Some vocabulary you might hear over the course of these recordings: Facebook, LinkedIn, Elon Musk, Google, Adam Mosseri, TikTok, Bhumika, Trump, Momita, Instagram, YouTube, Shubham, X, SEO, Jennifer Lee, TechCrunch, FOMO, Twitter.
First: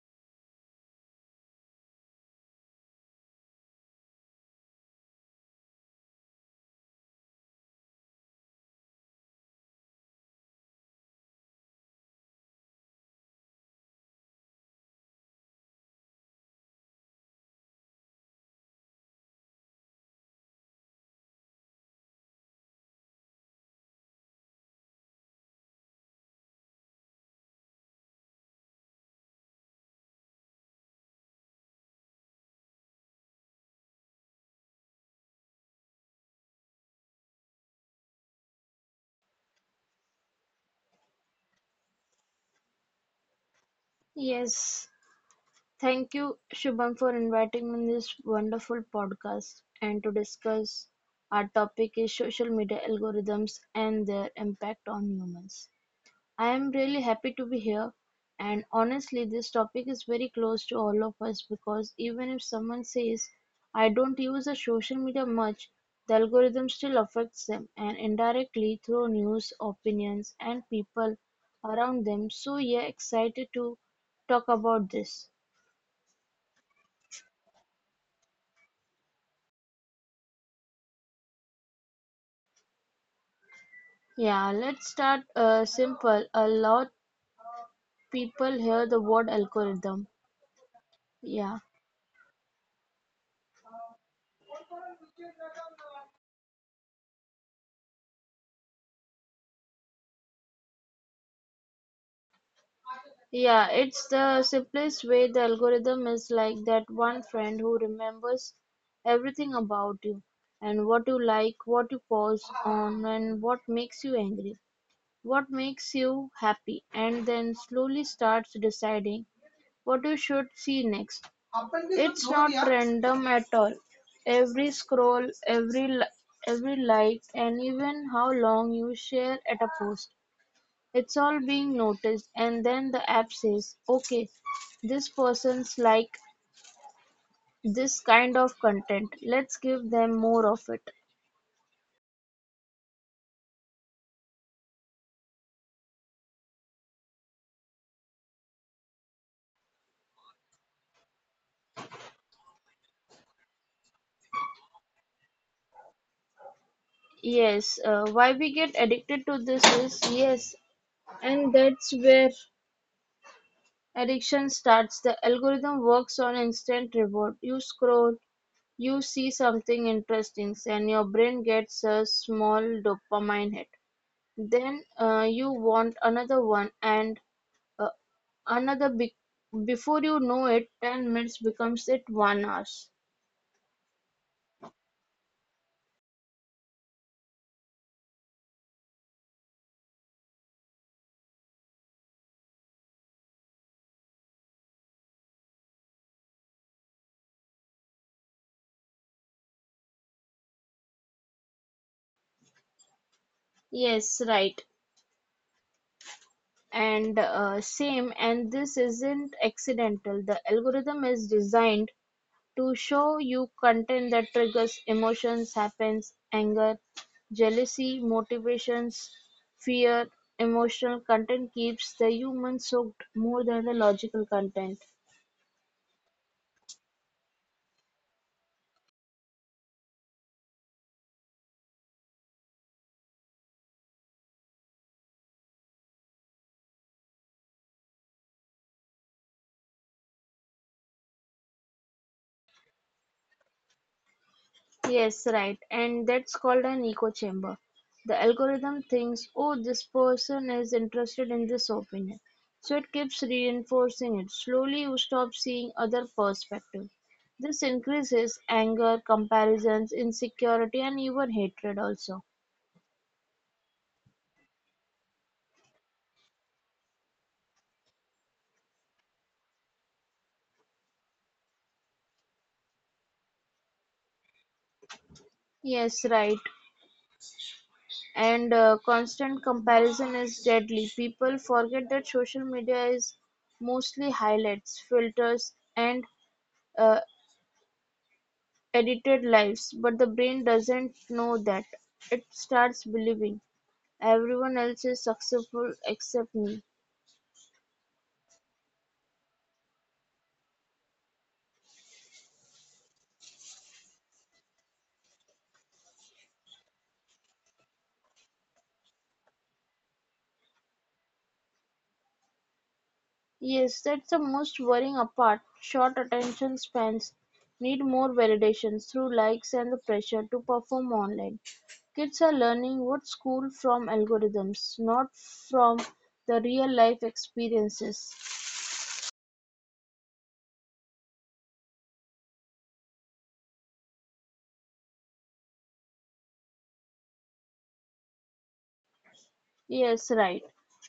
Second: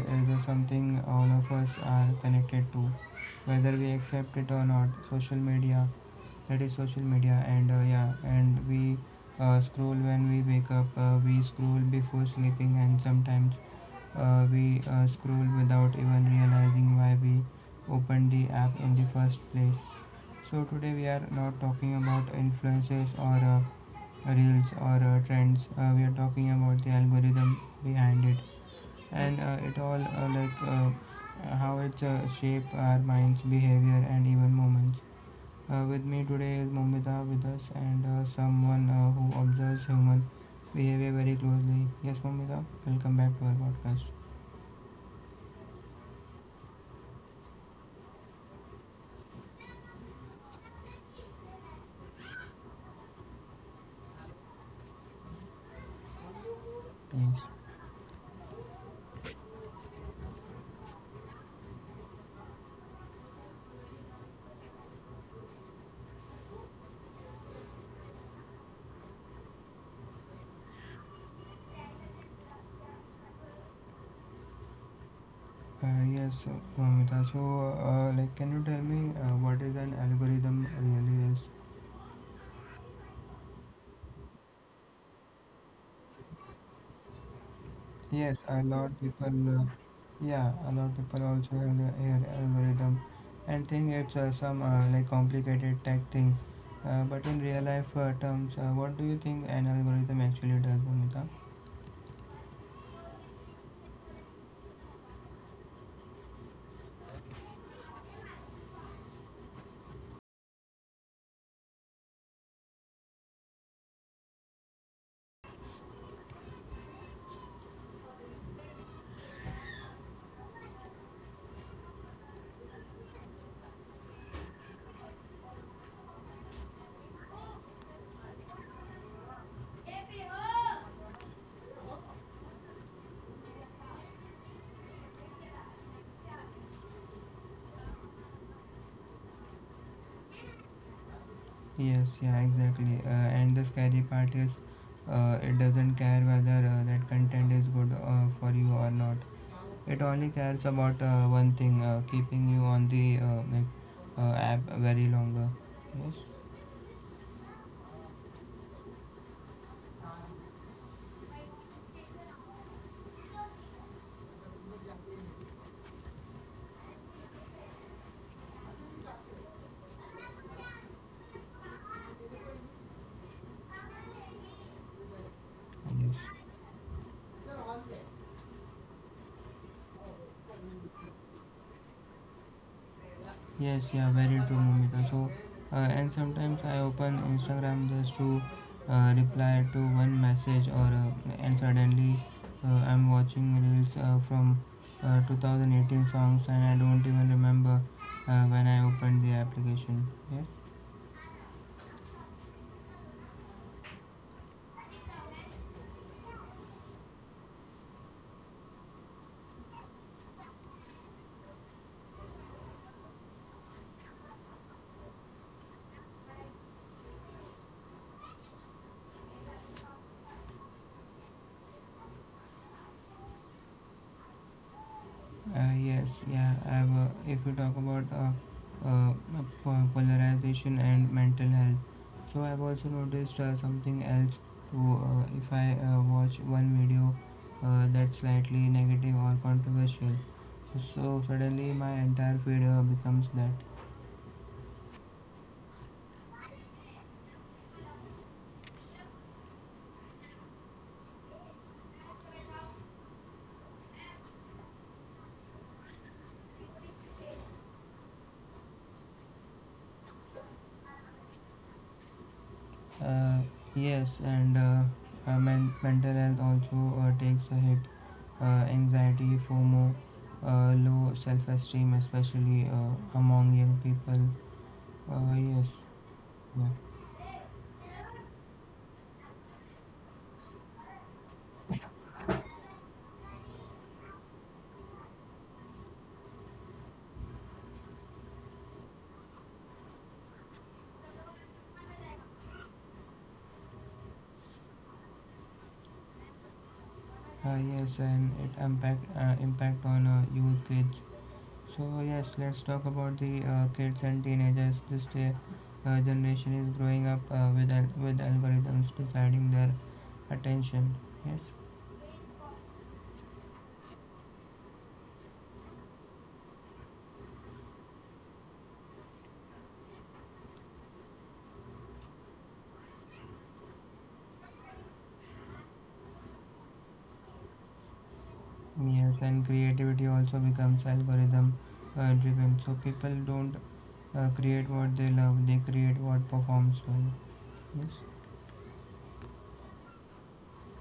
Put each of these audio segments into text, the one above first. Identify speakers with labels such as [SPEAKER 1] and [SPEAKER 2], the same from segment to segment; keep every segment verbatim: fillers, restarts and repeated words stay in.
[SPEAKER 1] is something all of us are connected to, whether we accept it or not. Social media, that is social media, and uh, yeah, and we uh, scroll when we wake up, uh, we scroll before sleeping, and sometimes uh, we uh, scroll without even realizing why we opened the app in the first place. So today we are not talking about influences or uh, reels or uh, trends uh, we are talking about the algorithm behind it and uh, it all uh, like uh, how it uh, shape our minds behavior and even moments uh, with me today is Momita with us and uh, someone uh, who observes human behavior very closely, yes, Momita, welcome back to our podcast.
[SPEAKER 2] Yes, thank you, Shubham, for inviting me in this wonderful podcast and to discuss our topic is social media algorithms and their impact on humans. I'm really happy
[SPEAKER 1] Thanks.
[SPEAKER 2] to be here and honestly this topic is very close to all of us because even if someone says I don't use the social media much, the algorithm still affects them and indirectly through news, opinions and people around them. So yeah, excited to talk about this.
[SPEAKER 1] Uh, yes, Momita, so uh, like can you tell me uh, what is an algorithm really is.
[SPEAKER 2] Yeah, let's start uh, simple. A lot
[SPEAKER 1] Yes,
[SPEAKER 2] people
[SPEAKER 1] a lot
[SPEAKER 2] hear the word
[SPEAKER 1] people, uh,
[SPEAKER 2] algorithm.
[SPEAKER 1] yeah, a lot people also
[SPEAKER 2] Yeah.
[SPEAKER 1] al- hear algorithm and think it's uh, some uh, like complicated tech thing. Uh, but in real life uh, terms, uh, what do you think an algorithm actually does, Bhumika?
[SPEAKER 2] Yeah, it's the simplest way the algorithm is like that one friend who remembers everything about you and what you like, what you pause on, and what makes you angry, what makes you happy, and then slowly starts deciding what you should see next. It's not random at all. Every scroll, every li- every like, and even how long you share at a post it's all being noticed and then the app says, okay, this person's like this kind of content. Let's give them more of it.
[SPEAKER 1] Yes, yeah, exactly. Uh, and the scary part is, uh, it doesn't care whether uh, that content is good uh, for you or not. It only cares about uh, one thing, uh, keeping you on the uh, like uh, app very longer. Yes,
[SPEAKER 2] Yes, uh, why we get addicted to this is yes, and that's where addiction starts. The algorithm works on instant reward. You scroll, you see something interesting, and your brain gets a small dopamine hit. Then uh, you want
[SPEAKER 1] yes.
[SPEAKER 2] another one, and Another be- before you know it, ten minutes becomes it one hours.
[SPEAKER 1] Yes, yeah, very true, Mumita. So, uh, and sometimes I open Instagram just to uh, reply to one message, or uh, and suddenly uh, I'm watching reels uh, from uh, two thousand eighteen songs, and I don't even remember uh, when I opened the application. Yes.
[SPEAKER 2] Yes, right. And uh, same, and this isn't accidental. The algorithm is designed to show you content that triggers emotions, happens, anger, jealousy, motivations, fear, emotional content keeps the human soaked more than the logical content.
[SPEAKER 1] Uh, yes, yeah. I've, uh, if you talk about uh, uh, uh, po- polarization and mental health, so I've also noticed uh, something else. Too, uh, if I uh, watch one video uh, that's slightly negative or controversial, so suddenly my entire feed uh, becomes that.
[SPEAKER 2] Yes, right. And that's called an echo chamber. The algorithm thinks, oh, this person is interested in this opinion. So it keeps reinforcing it. Slowly, you stop seeing other perspectives. This increases anger, comparisons, insecurity, and even hatred also.
[SPEAKER 1] Uh, yes, and uh, uh, men- mental health also uh, takes a hit. Uh, anxiety, FOMO, uh, low self-esteem, especially uh, among young people. Uh, yes,
[SPEAKER 2] Yes, right.
[SPEAKER 1] yeah.
[SPEAKER 2] And uh, constant comparison is deadly. People forget that social media is mostly highlights, filters, and uh, edited lives, but the brain doesn't know that; it starts believing, "Everyone else is successful except me."
[SPEAKER 1] Uh, yes, and it impact uh, impact on uh, youth kids. So yes, let's talk about the uh, kids and teenagers. This day, uh, generation is growing up uh, with al- with algorithms deciding their attention. Yes,
[SPEAKER 2] Yes, that's the most worrying part. Short attention spans need more validations through likes and the pressure to perform online. Kids are learning what school from algorithms, not from the real life experiences.
[SPEAKER 1] yes, and creativity also becomes algorithm uh, driven. So people don't uh, create what they love; they create what performs well. Yes.
[SPEAKER 2] Yes, right.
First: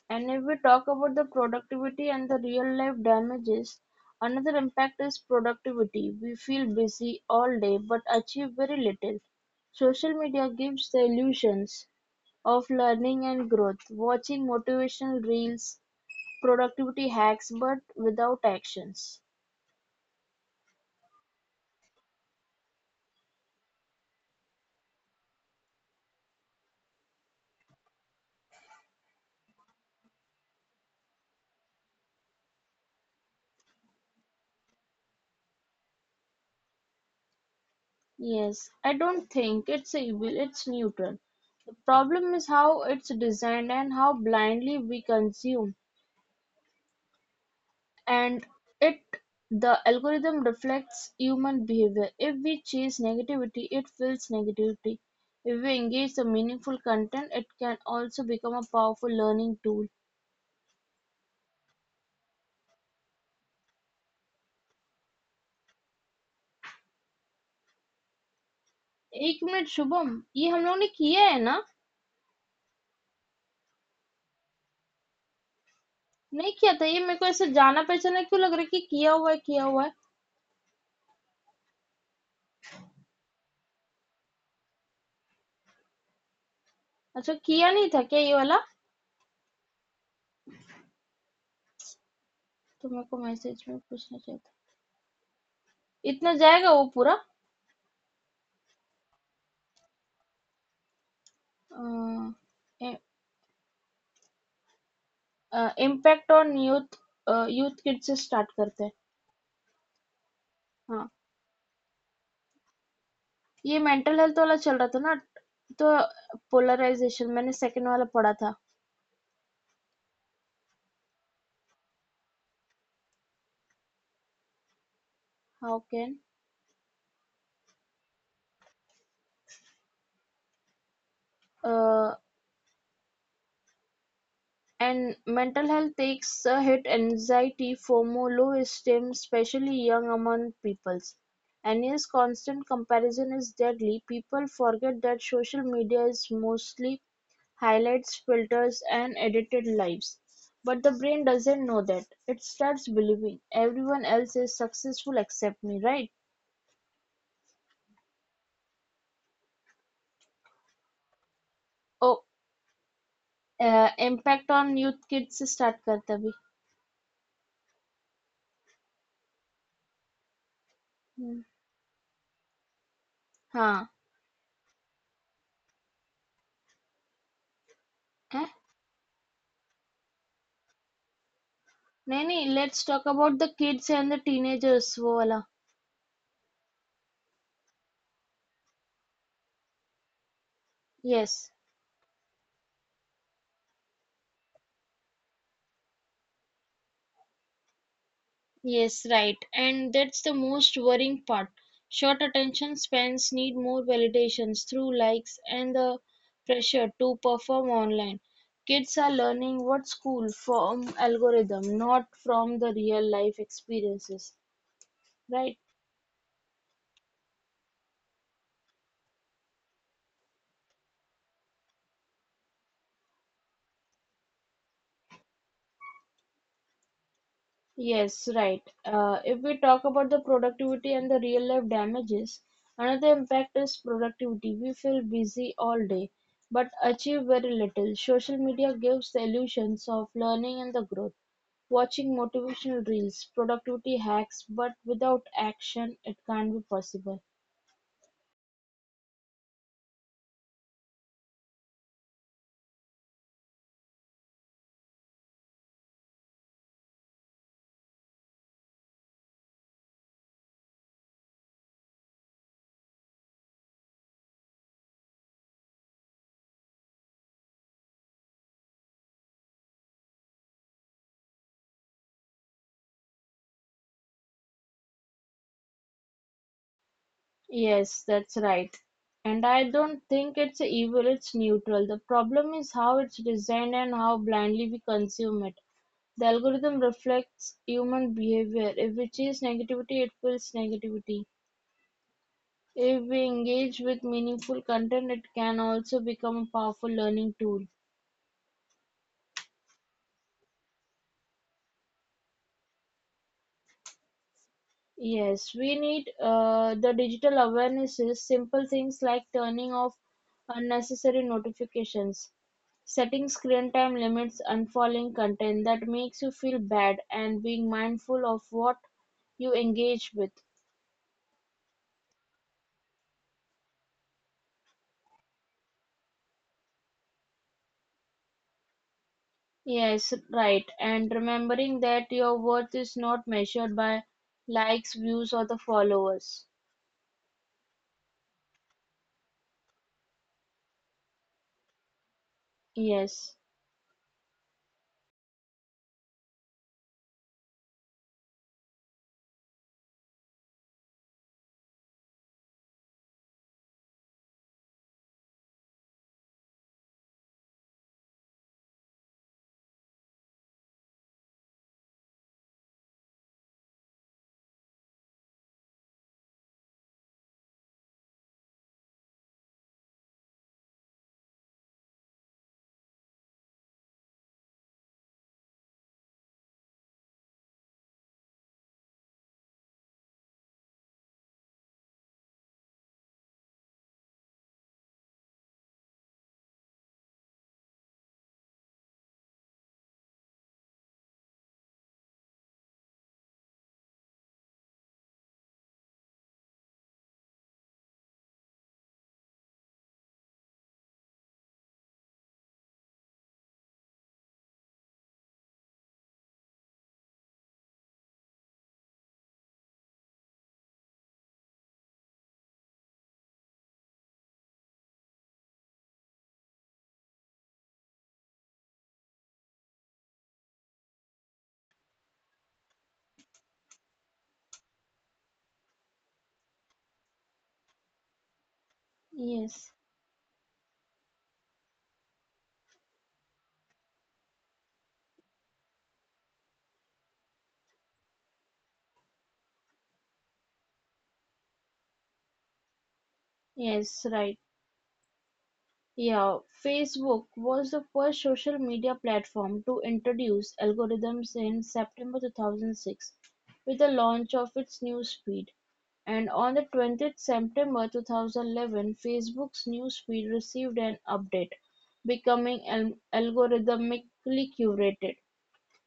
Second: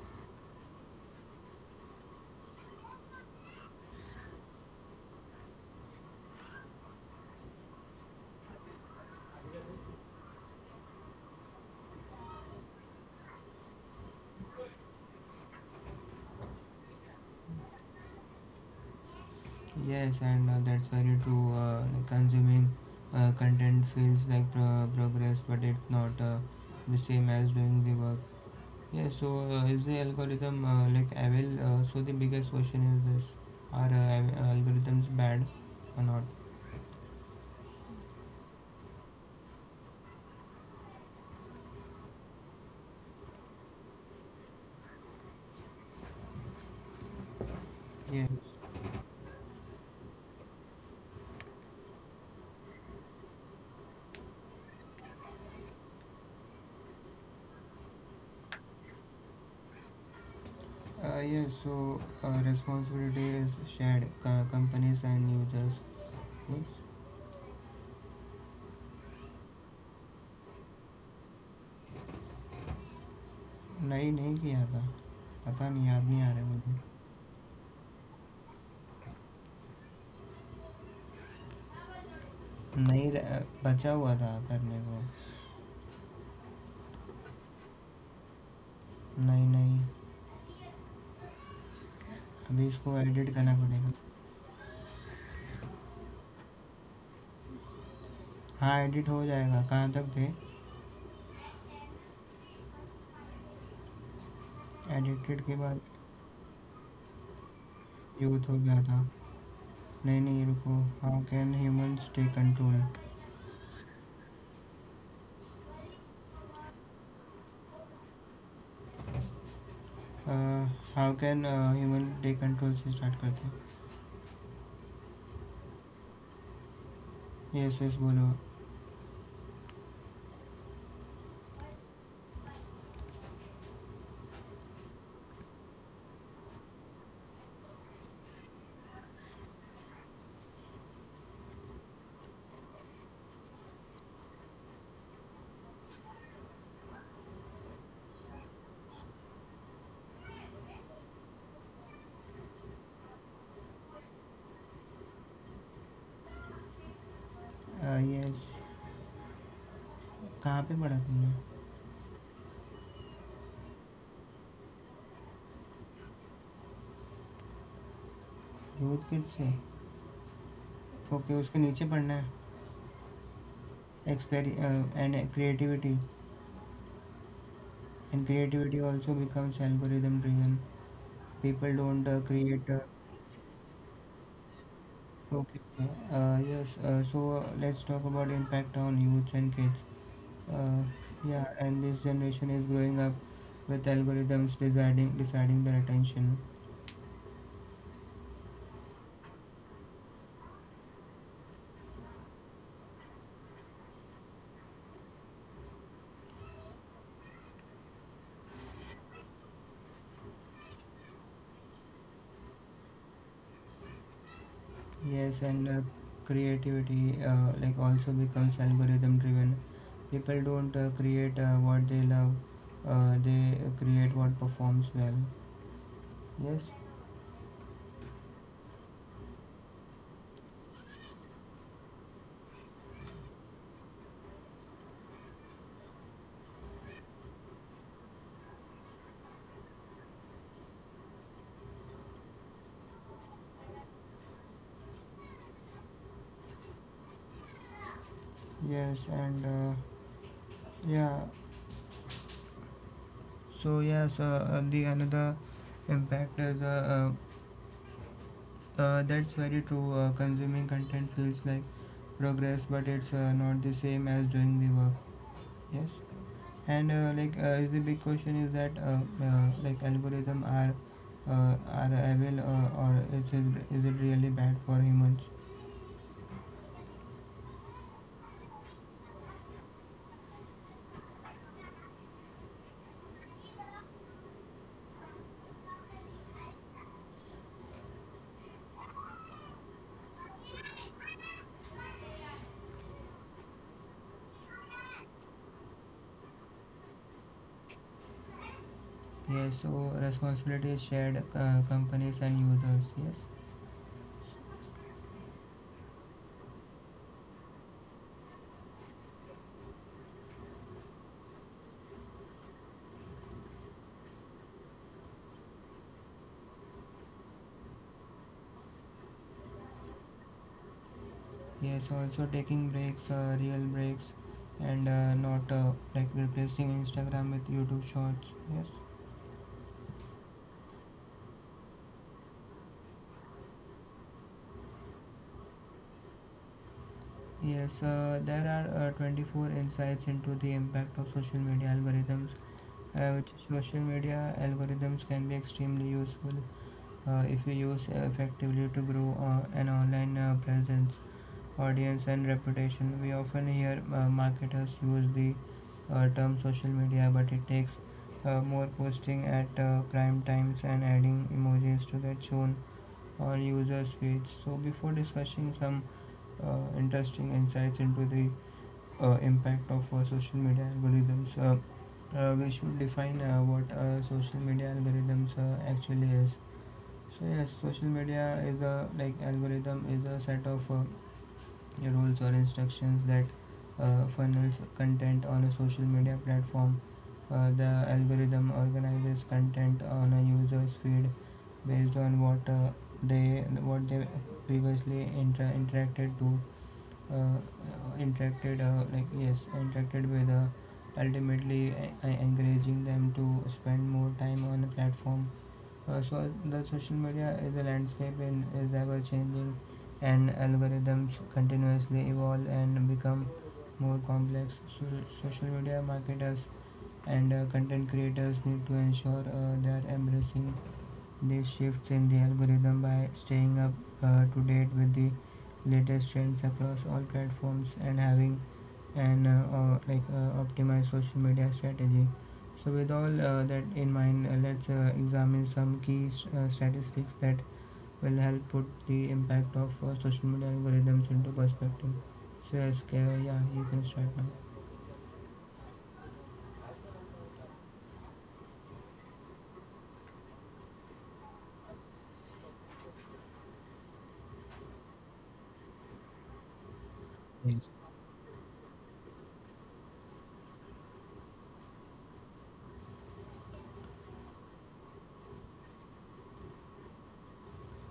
[SPEAKER 2] And if we talk about the productivity and the real life damages, another impact is productivity. We feel busy all day but achieve very little. Social media gives the illusions of learning and growth, watching motivational reels, productivity hacks, but without actions.
[SPEAKER 1] Yes, and uh, that's very true. Uh, like consuming uh, content feels like pro- progress, but it's not uh, the same as doing the work. Yeah, so uh, is the algorithm uh, like evil? Uh, so the biggest question is this: are uh, av- algorithms bad or not?
[SPEAKER 2] Yes, I don't think it's evil, it's neutral. The problem is how it's designed and how blindly we consume and
[SPEAKER 1] Yes.
[SPEAKER 2] it the algorithm reflects human behavior. If we chase negativity, it fills negativity. If we engage the meaningful content, it can also become a powerful learning tool.
[SPEAKER 1] Uh, yes. So uh, responsibility is shared. Co- companies and users. Oops,
[SPEAKER 2] एक minute Shubham ये हम लोग ने किया है ना
[SPEAKER 1] नहीं नहीं किया था पता नहीं याद नहीं आ रहा
[SPEAKER 2] नहीं किया
[SPEAKER 1] मुझे
[SPEAKER 2] था ये मेरे को ऐसे जाना पहचाना क्यों लग रहा है कि किया हुआ है किया हुआ है
[SPEAKER 1] नहीं र- बचा हुआ था करने को
[SPEAKER 2] अच्छा किया नहीं था क्या ये वाला
[SPEAKER 1] नहीं नहीं अभी
[SPEAKER 2] तो
[SPEAKER 1] इसको
[SPEAKER 2] मेरे को
[SPEAKER 1] एडिट करना
[SPEAKER 2] मैसेज में
[SPEAKER 1] पड़ेगा
[SPEAKER 2] पूछना चाहिए था इतना जाएगा वो पूरा
[SPEAKER 1] हाँ एडिट हो जाएगा कहाँ तक थे एडिटेड के बाद
[SPEAKER 2] impact on youth youth kid से
[SPEAKER 1] यूथ
[SPEAKER 2] स्टार्ट
[SPEAKER 1] हो गया
[SPEAKER 2] करते हैं
[SPEAKER 1] था नहीं नहीं रुको
[SPEAKER 2] हाँ,
[SPEAKER 1] how can humanity control
[SPEAKER 2] ये मेंटल हेल्थ वाला चल रहा था ना तो पोलराइजेशन मैंने सेकंड वाला पढ़ा था
[SPEAKER 1] how can humanity control से स्टार्ट करते
[SPEAKER 2] हाउ कैन
[SPEAKER 1] हैं यस यस बोलो
[SPEAKER 2] and mental health takes a hit anxiety FOMO low esteem specially young among peoples and yes constant comparison is deadly people forget that social media is mostly highlights filters and edited lives but the brain doesn't know that it starts believing everyone else is successful except me right
[SPEAKER 1] yes कहाँ पे पढ़ा तुमने
[SPEAKER 2] oh impact on youth kids से start करते अभी
[SPEAKER 1] youth kid से okay
[SPEAKER 2] hmm.
[SPEAKER 1] उसके नीचे पढ़ना है
[SPEAKER 2] हाँ
[SPEAKER 1] एक्सपेरी एंड creativity and
[SPEAKER 2] हैं?
[SPEAKER 1] creativity also becomes algorithm driven people don't uh,
[SPEAKER 2] नहीं नहीं
[SPEAKER 1] create uh,
[SPEAKER 2] let's talk about the kids and the teenagers वो
[SPEAKER 1] Okay,
[SPEAKER 2] वाला
[SPEAKER 1] okay. Uh, yes. Uh, so uh, let's talk about impact on youth and kids. Uh, yeah,
[SPEAKER 2] yes
[SPEAKER 1] and this generation is growing up with algorithms deciding deciding their attention.
[SPEAKER 2] Yes right and that's the most worrying part Short attention spans need more validations through likes and the pressure to perform online kids are learning what school from algorithm not from the real life experiences
[SPEAKER 1] Yes, and
[SPEAKER 2] right.
[SPEAKER 1] uh, creativity uh, like also becomes algorithm driven. People don't uh, create uh, what they love. Uh, they create what performs well. Yes.
[SPEAKER 2] Yes, right. Uh, if we talk about the productivity and the real life damages, another impact is productivity. We feel busy all day but achieve very little. Social media gives the illusions of learning and the growth. Watching motivational reels, productivity hacks, but without action, it can't be possible.
[SPEAKER 1] Yes, and uh, yeah. So yes, uh, uh, the another impact is uh, uh, Uh, that's very true. Uh, consuming content feels like progress, but it's uh, not the same as doing the work. Yes, and uh, like uh, is the big question is that uh, uh, like algorithm are uh, are evil uh, or is it, is it really bad for humans?
[SPEAKER 2] Yes, that's right. And I don't think it's evil, it's neutral. The problem is how it's designed and how blindly we consume it. The algorithm reflects human behavior. If we chase negativity, it feels negativity. If we engage with meaningful content, it can also become a powerful learning tool.
[SPEAKER 1] Yes, so responsibility is shared, uh, companies and users. Yes,
[SPEAKER 2] Yes, we need uh, the digital awarenesses, simple things like turning off unnecessary notifications, setting screen time limits, unfollowing content that makes you feel bad, and being mindful of what you engage with.
[SPEAKER 1] yes. Also taking breaks, uh, real breaks, and uh, not uh, like replacing Instagram with YouTube Shorts. Yes.
[SPEAKER 2] Yes, right. And remembering that your worth is not measured by likes, views, or the followers.
[SPEAKER 1] Yes, uh, there are uh, twenty-four insights into the impact of social media algorithms, uh, which
[SPEAKER 2] Yes,
[SPEAKER 1] social media algorithms can be extremely useful uh, if you use effectively to grow uh, an online uh, presence, audience, and reputation. We often hear uh, marketers use the uh, term social media, but it takes uh, more posting at uh, prime times and adding emojis to get shown on users' feeds. So, before discussing some uh, interesting insights into the uh, impact of uh, social media algorithms, Uh, uh, we should define uh, what uh, social media algorithms uh, actually is. So yes, social media is a like algorithm is a set of uh, rules or instructions that uh, funnels content on a social media platform. Uh, the algorithm organizes content on a user's feed based on what uh, they what they previously inter- interacted to uh, interacted uh, like yes interacted with, uh, ultimately uh, encouraging them to spend more time on the platform. Uh, so the social media is a landscape and is ever changing, and algorithms continuously evolve and become more complex, so social media marketers and uh, content creators need to ensure uh, they are embracing these shifts in the algorithm by staying up uh, to date with the latest trends across all platforms and having an uh, uh, like
[SPEAKER 2] yes,
[SPEAKER 1] uh, optimized social media strategy. So with all uh, that in mind, uh, let's uh, examine some key uh, statistics that will help put the impact of uh, social media algorithms into perspective. So yes, K- yeah, you can start now.
[SPEAKER 2] yes, right. Yeah, Facebook was the first social media platform to introduce algorithms in September two thousand six with the launch of its newsfeed. And on the
[SPEAKER 1] Yes.
[SPEAKER 2] twentieth September two thousand eleven, Facebook's newsfeed received an update, becoming al- algorithmically curated.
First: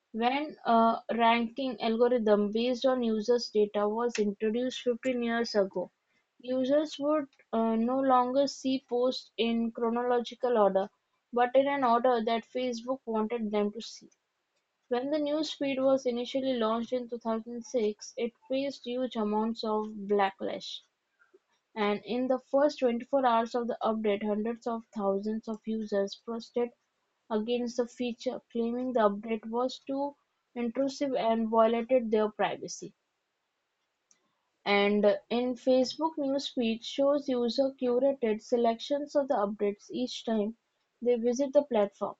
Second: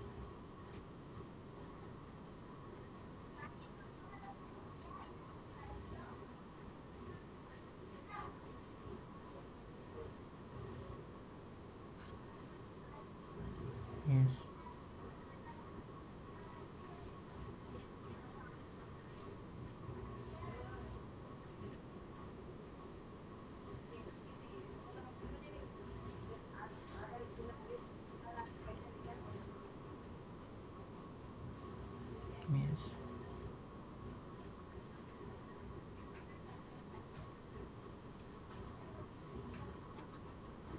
[SPEAKER 2] When a ranking algorithm based on users' data was introduced fifteen years ago, users would uh, no longer see posts in chronological order, but in an order that Facebook wanted them to see.
[SPEAKER 1] Yes,
[SPEAKER 2] When the newsfeed was initially launched in two thousand six, it faced huge amounts of backlash. And in the first twenty-four hours of the update, hundreds of thousands of users protested against the feature, claiming the update was too intrusive and violated their privacy.
[SPEAKER 1] yes,
[SPEAKER 2] And in Facebook newsfeed shows user curated selections of the updates each time they visit the platform.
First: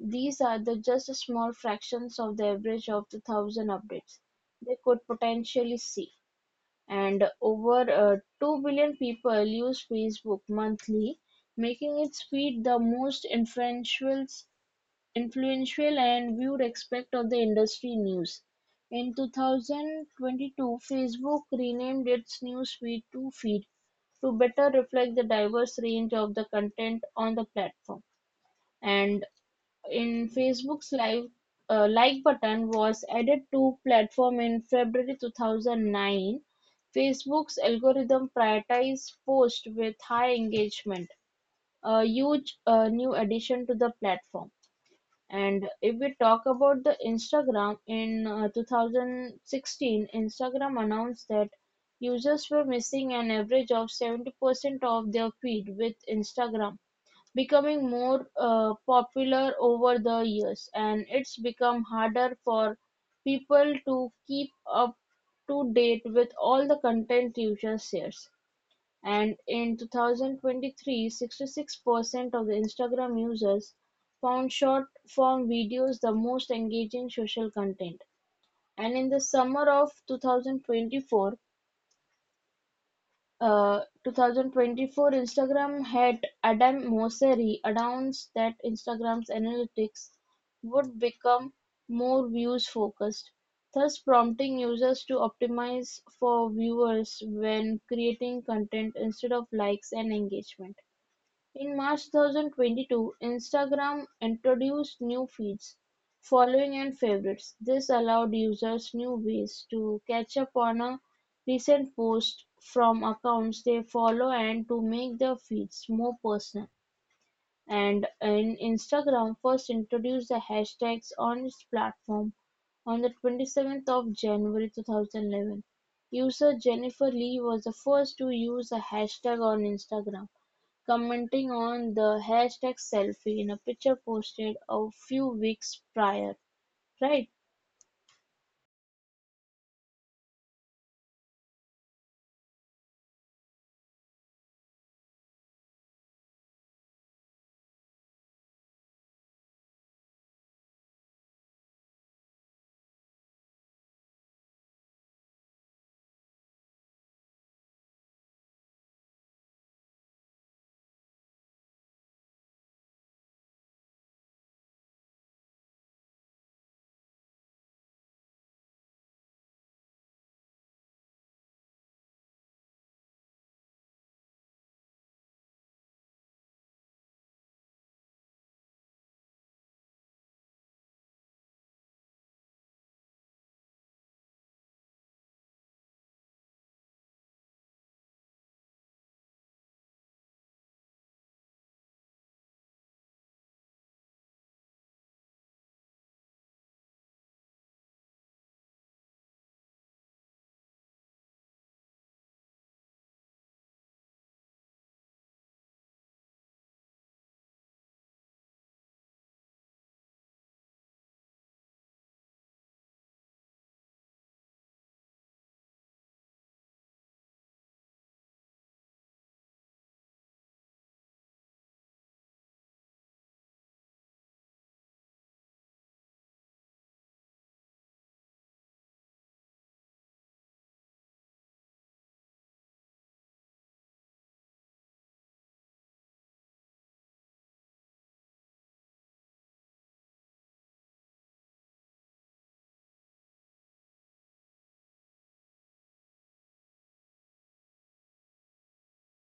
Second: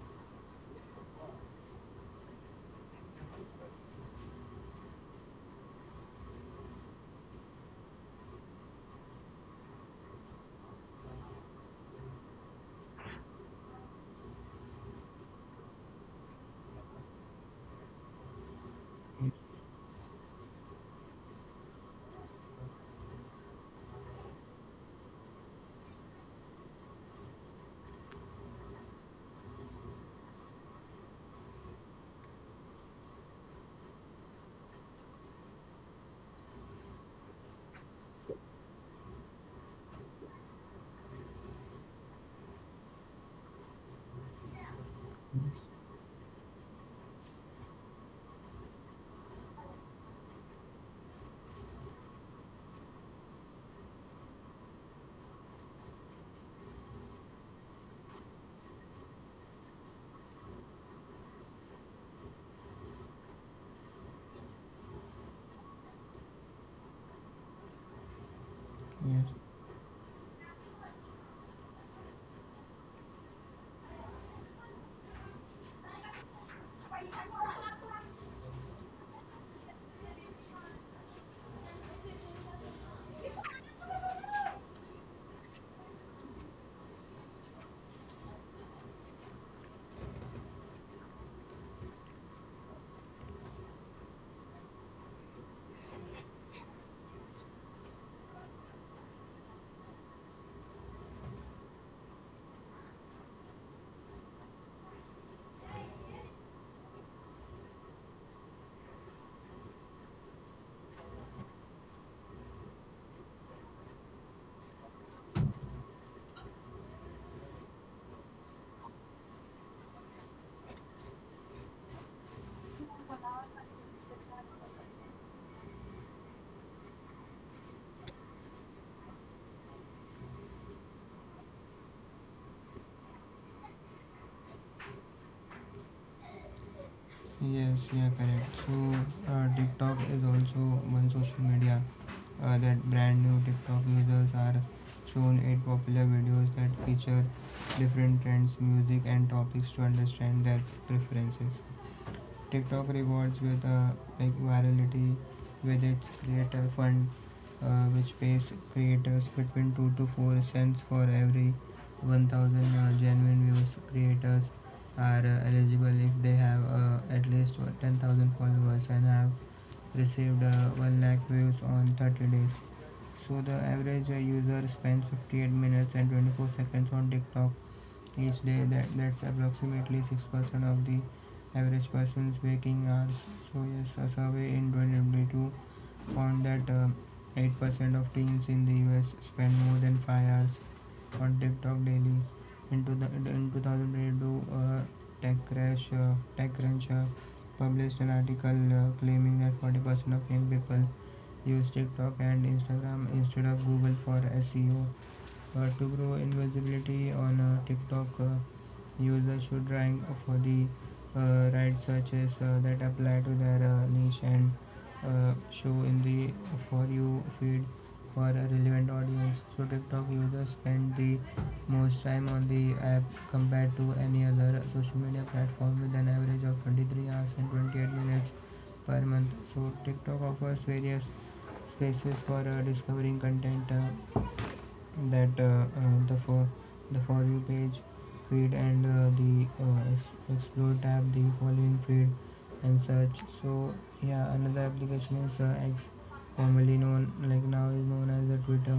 [SPEAKER 2] These are the just small fractions of the average of the thousand updates they could potentially see and over uh, two billion people use Facebook monthly, making its feed the most influential, influential and viewed aspect of the industry news. In twenty twenty-two, Facebook renamed its news feed to Feed to better reflect the diverse range of the content on the platform. And in Facebook's live uh, like button was added to platform in February two thousand nine. Facebook's algorithm prioritized posts with high engagement, a huge uh, new addition to the platform. And if we talk about the Instagram in uh, two thousand sixteen, Instagram announced that users were missing an average of seventy percent of their feed with Instagram becoming more uh, popular over the years, and it's become harder for people to keep up to date with all the content Twitter shares.
[SPEAKER 1] yes.
[SPEAKER 2] And in twenty twenty-three, sixty-six percent of the Instagram users found short form videos the most engaging social content. And in the summer of twenty twenty-four, uh, 2024 Instagram head Adam Mosseri announced that Instagram's analytics would become more views focused, thus prompting users to optimize for viewers when creating content instead of likes and engagement. In March two thousand twenty-two, Instagram introduced new feeds, following and favorites. This allowed users new ways to catch up on a recent post from accounts they follow and to make their feeds more personal. And in Instagram first introduced the hashtags on its platform on the twenty-seventh of January two thousand eleven. User Jennifer Lee was the first to use a hashtag on Instagram. Commenting on the hashtag selfie in a picture posted a few weeks prior. Right? Right.
[SPEAKER 1] Yes, yeah, correct. So uh, TikTok is also one social media uh, that brand new TikTok users are shown eight popular videos that feature different trends, music, and topics to understand their preferences. TikTok rewards with uh, like virality with its creator fund, uh, which pays creators between two to four cents for every one thousand uh, genuine views. Creators are uh, eligible if they have uh, at least ten thousand followers and have received uh, one lakh views on thirty days. So the average uh, user spends fifty-eight minutes and twenty-four seconds on TikTok each day. That that's approximately six percent of the average person's waking hours. So yes, a survey in twenty twenty-two found that uh, eight percent of teens in the U S spend more than five hours on TikTok daily. In, to the in twenty twenty-two, uh, TechCrunch uh, TechCrunch uh, published an article uh, claiming that forty percent of young people use TikTok and Instagram instead of Google for S E O. Uh, to grow invisibility on uh, TikTok, uh, users should rank for the uh, right searches uh, that apply to their uh, niche and uh, show in the For You feed for a relevant audience. So, TikTok users spend the most time on the app compared to any other social media platform, with an average of twenty-three hours and twenty-eight minutes per month. So, TikTok offers various spaces for uh, discovering content, Uh, that uh, uh, the for the For You page feed and uh, the uh, ex- explore tab, the following feed and search. So yeah, another application is uh, X, formerly known like now is known as the Twitter.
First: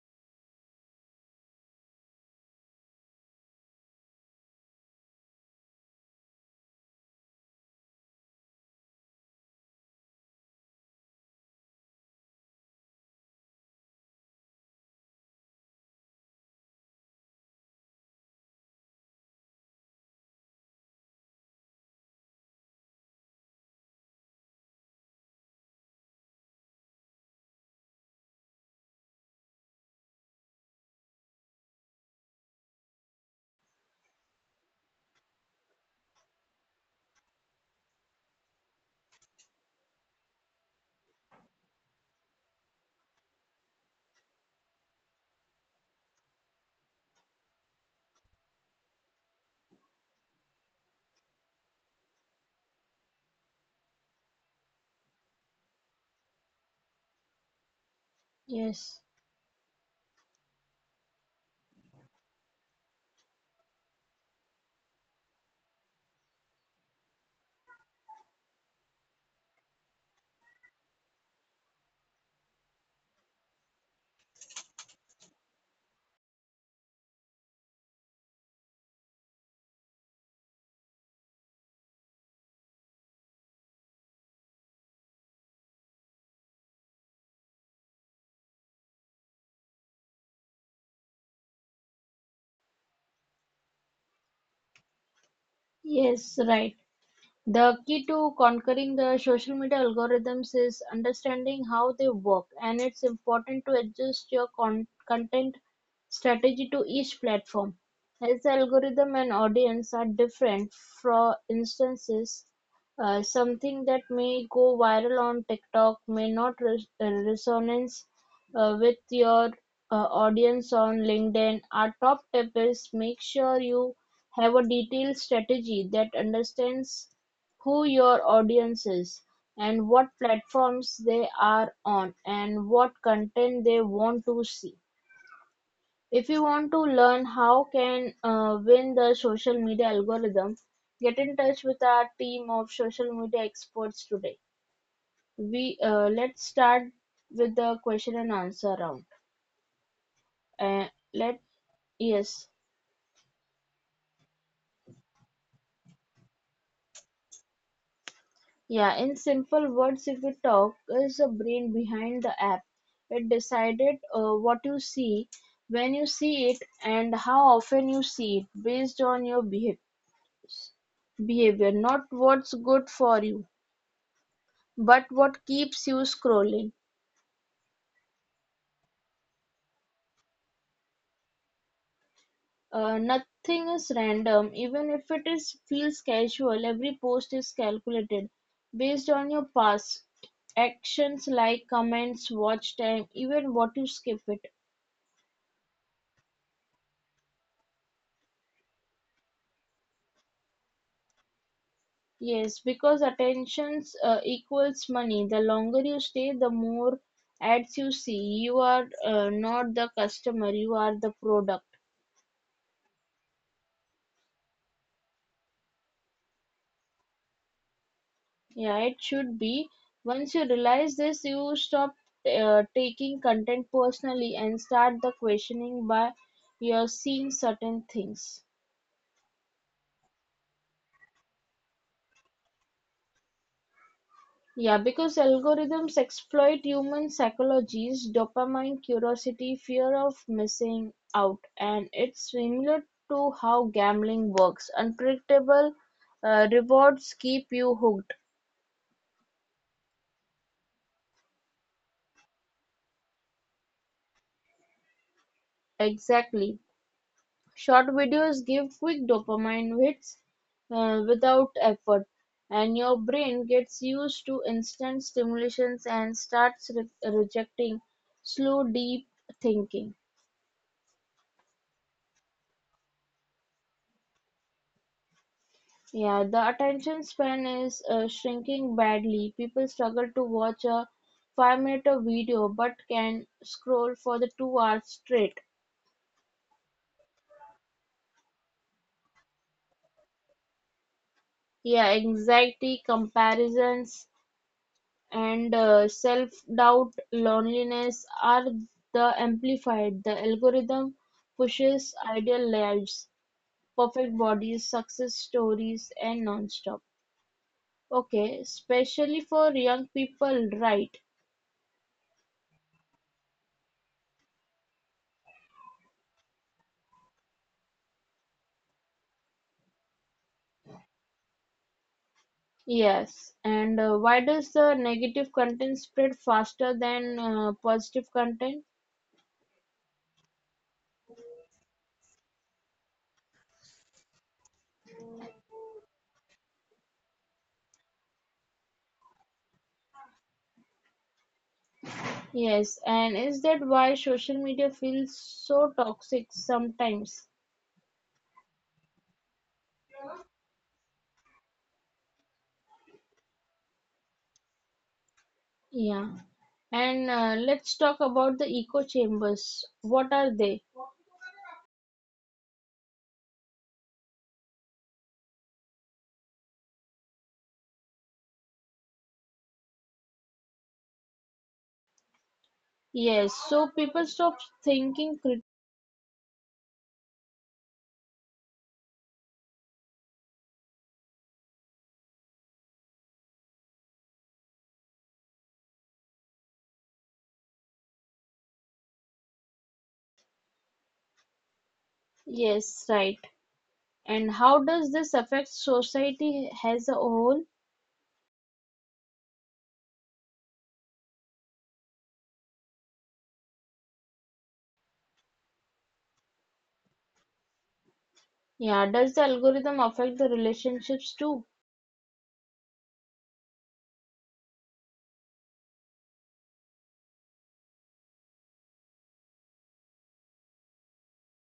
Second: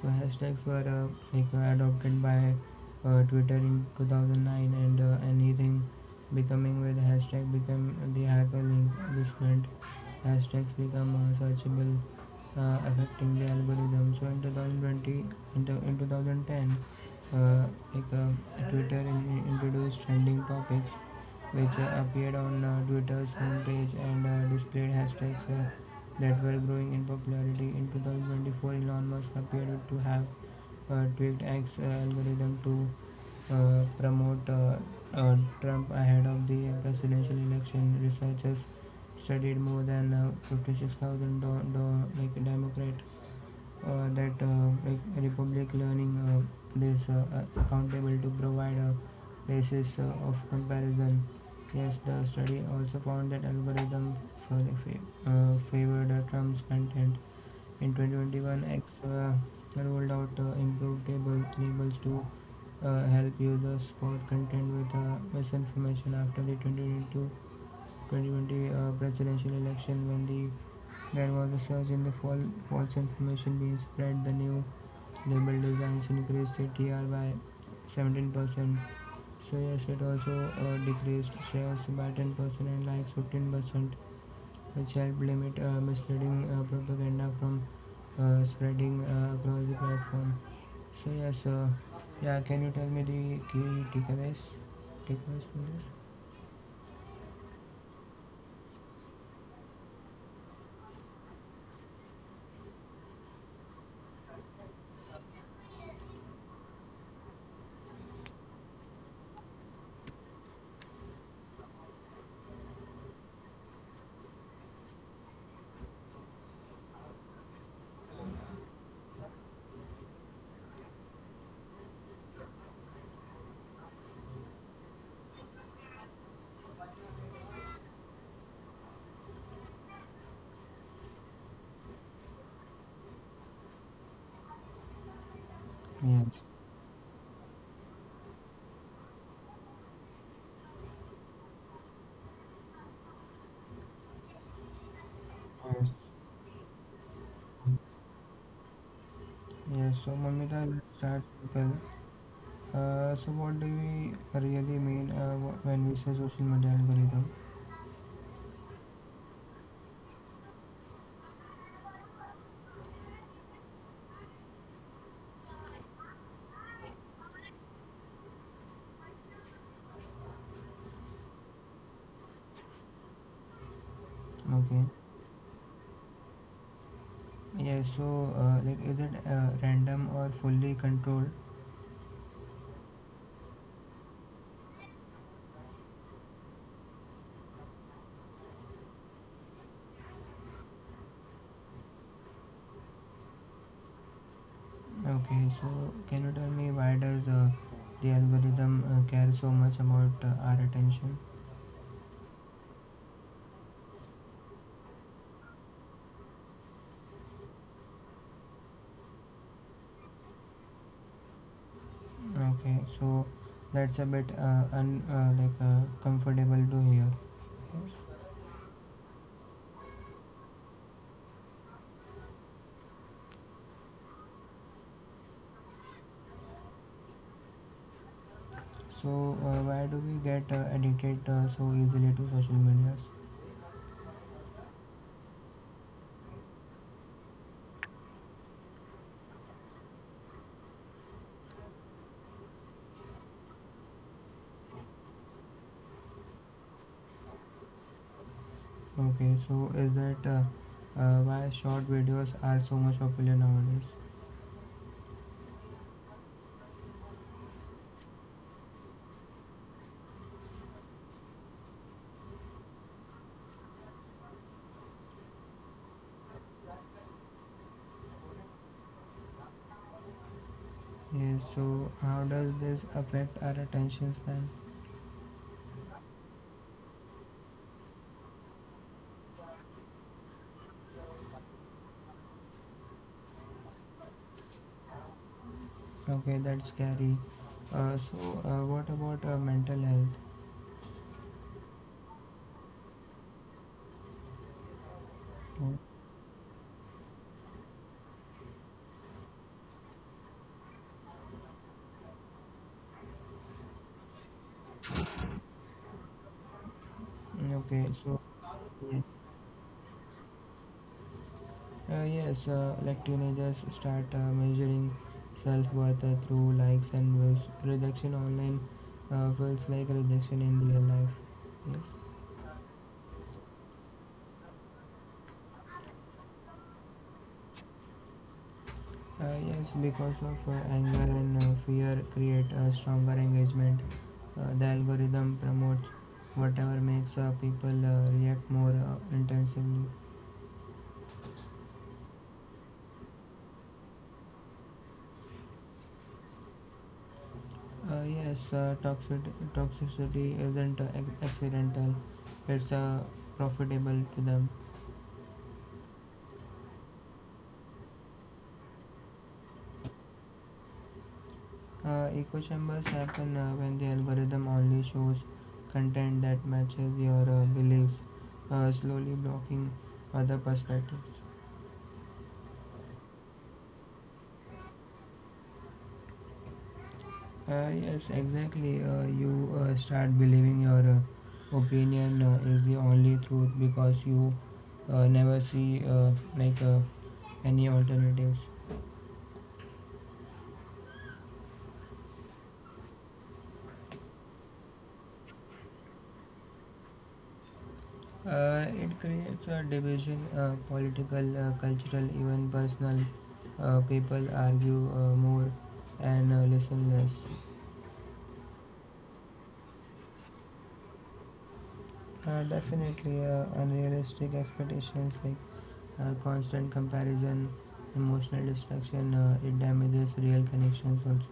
[SPEAKER 1] So hashtags were uh, like uh, adopted by uh, Twitter in two thousand nine, and uh, anything becoming with hashtag became the hyperlink. This meant hashtags become uh, searchable, uh, affecting the algorithm. So in twenty twenty, in, in twenty ten, uh, like uh, Twitter in- introduced trending topics which uh, appeared on uh, Twitter's homepage and uh, displayed hashtags uh, that were growing in popularity. In twenty twenty-four, Elon Musk appeared to have uh, tweaked X uh, algorithm to uh, promote uh, uh, Trump ahead of the presidential election. Researchers studied more than uh, fifty-six thousand do- do- like Democrat uh, that uh, like Republic Learning uh, this uh, uh, accountable to provide a basis uh, of comparison. Yes, the study also found that algorithm for the fa- uh, favored uh, Trump's content. In twenty twenty-one, X
[SPEAKER 2] Yes,
[SPEAKER 1] uh, rolled out uh, improved table tables to uh, help users spot content with uh, misinformation after the twenty twenty-two twenty twenty uh, presidential election when the there was a surge in the fall, false information being spread. The new label designs increased T R by seventeen percent. Soya State also uh, decreased shares by ten percent and likes fifteen percent, which helped limit uh, misleading uh, propaganda from uh, spreading uh, across the platform. So yes, uh, yeah. Can you tell me the key takeaways? Takeaways from this?
[SPEAKER 2] yes, right. The key to conquering the social media algorithms is understanding how they work, and it's important to adjust your con- content strategy to each platform. As the algorithm and audience are different, for instances, uh, something that may go viral on TikTok may not res- uh, resonance uh, with your uh, audience on LinkedIn. Our top tip is make sure you have a detailed strategy that understands who your audience is, and what platforms they are on, and what content they want to see. If you
[SPEAKER 1] Yes.
[SPEAKER 2] want to learn how can uh, win the social media algorithm, get in touch with our team of social media experts today. We
[SPEAKER 1] Yes.
[SPEAKER 2] uh, let's start with the question and answer round.
[SPEAKER 1] Yes. So Mamita,
[SPEAKER 2] Uh,
[SPEAKER 1] let's start
[SPEAKER 2] let
[SPEAKER 1] simple.
[SPEAKER 2] Yes.
[SPEAKER 1] Uh, so what do we really mean uh, wh- when we say social media algorithm?
[SPEAKER 2] Yeah, in simple words, if we talk, is the brain behind the app. It decided uh, what you see, when you see it, and how often you see it based on your behav- behavior. Not what's good for you,
[SPEAKER 1] Okay.
[SPEAKER 2] but what keeps you scrolling.
[SPEAKER 1] Yeah, so uh, like is it uh, random or fully controlled?
[SPEAKER 2] Uh, nothing is random, even if it is feels casual. Every post is calculated based on your past actions, like comments, watch time, even what you skip it.
[SPEAKER 1] Okay, so can you tell me why does uh, the algorithm uh, care so much about uh, our attention?
[SPEAKER 2] Yes, because attentions uh, equals money. The longer you stay, the more ads you see. You are uh, not the customer, you are the product.
[SPEAKER 1] Okay, so that's a bit uh, un uh, like uh, comfortable to hear.
[SPEAKER 2] Yeah, it should be. Once you realize this, you stop uh, taking content personally and start the questioning by you're seeing certain things.
[SPEAKER 1] So uh, why do we get uh, addicted uh, so easily to social medias?
[SPEAKER 2] Yeah, because algorithms exploit human psychologies, dopamine, curiosity, fear of missing out, and it's similar to how gambling works. Unpredictable uh, rewards keep you hooked.
[SPEAKER 1] Okay, so is that uh, uh, why short videos are so much popular nowadays?
[SPEAKER 2] Exactly. Short videos give quick dopamine hits uh, without effort, and your brain gets used to instant stimulations and starts re- rejecting slow, deep thinking.
[SPEAKER 1] Yeah, so how does this affect our attention span?
[SPEAKER 2] Yeah, the attention span is uh, shrinking badly. People struggle to watch a five-minute video but can scroll for the two hours straight.
[SPEAKER 1] Okay, that's scary. Uh, so uh, what about uh, mental health?
[SPEAKER 2] Yeah, anxiety, comparisons, and uh,
[SPEAKER 1] Mm,
[SPEAKER 2] self-doubt, loneliness are the amplified. The algorithm pushes ideal lives, perfect bodies, success stories, and non-stop.
[SPEAKER 1] okay, so
[SPEAKER 2] Okay,
[SPEAKER 1] yeah.
[SPEAKER 2] especially for young people, right?
[SPEAKER 1] uh, yes, uh, like teenagers start uh, measuring self-worth uh, through likes and views. Rejection online uh, feels like rejection in real life. Yes.
[SPEAKER 2] Yes, and uh, why does the negative content spread faster than uh, positive content?
[SPEAKER 1] Uh, yes, because of uh, anger and uh, fear create a stronger engagement. Uh, the algorithm promotes whatever makes uh, people uh, react more uh, intensively.
[SPEAKER 2] Yes, and is that why social media feels so toxic sometimes?
[SPEAKER 1] Uh, yes, uh, toxic toxicity isn't uh, ac- accidental; it's uh, profitable to them.
[SPEAKER 2] Yeah, and uh, let's talk about the echo chambers. What are they?
[SPEAKER 1] Uh, echo chambers happen uh, when the algorithm only shows content that matches your uh, beliefs, uh, slowly blocking other perspectives.
[SPEAKER 2] Yes, so people stop thinking crit-
[SPEAKER 1] Uh, yes, exactly. Uh, you uh, start believing your uh, opinion uh, is the only truth because you uh, never see uh, like uh, any alternatives.
[SPEAKER 2] Yes, right. And how does this affect society as a whole?
[SPEAKER 1] Uh, it creates a division, uh, political, uh, cultural, even personal. Uh, people argue uh, more and uh, listen less.
[SPEAKER 2] Yeah, does the algorithm affect the relationships too?
[SPEAKER 1] Uh, definitely, uh, unrealistic expectations like uh, constant comparison, emotional distraction, uh, it damages real connections also.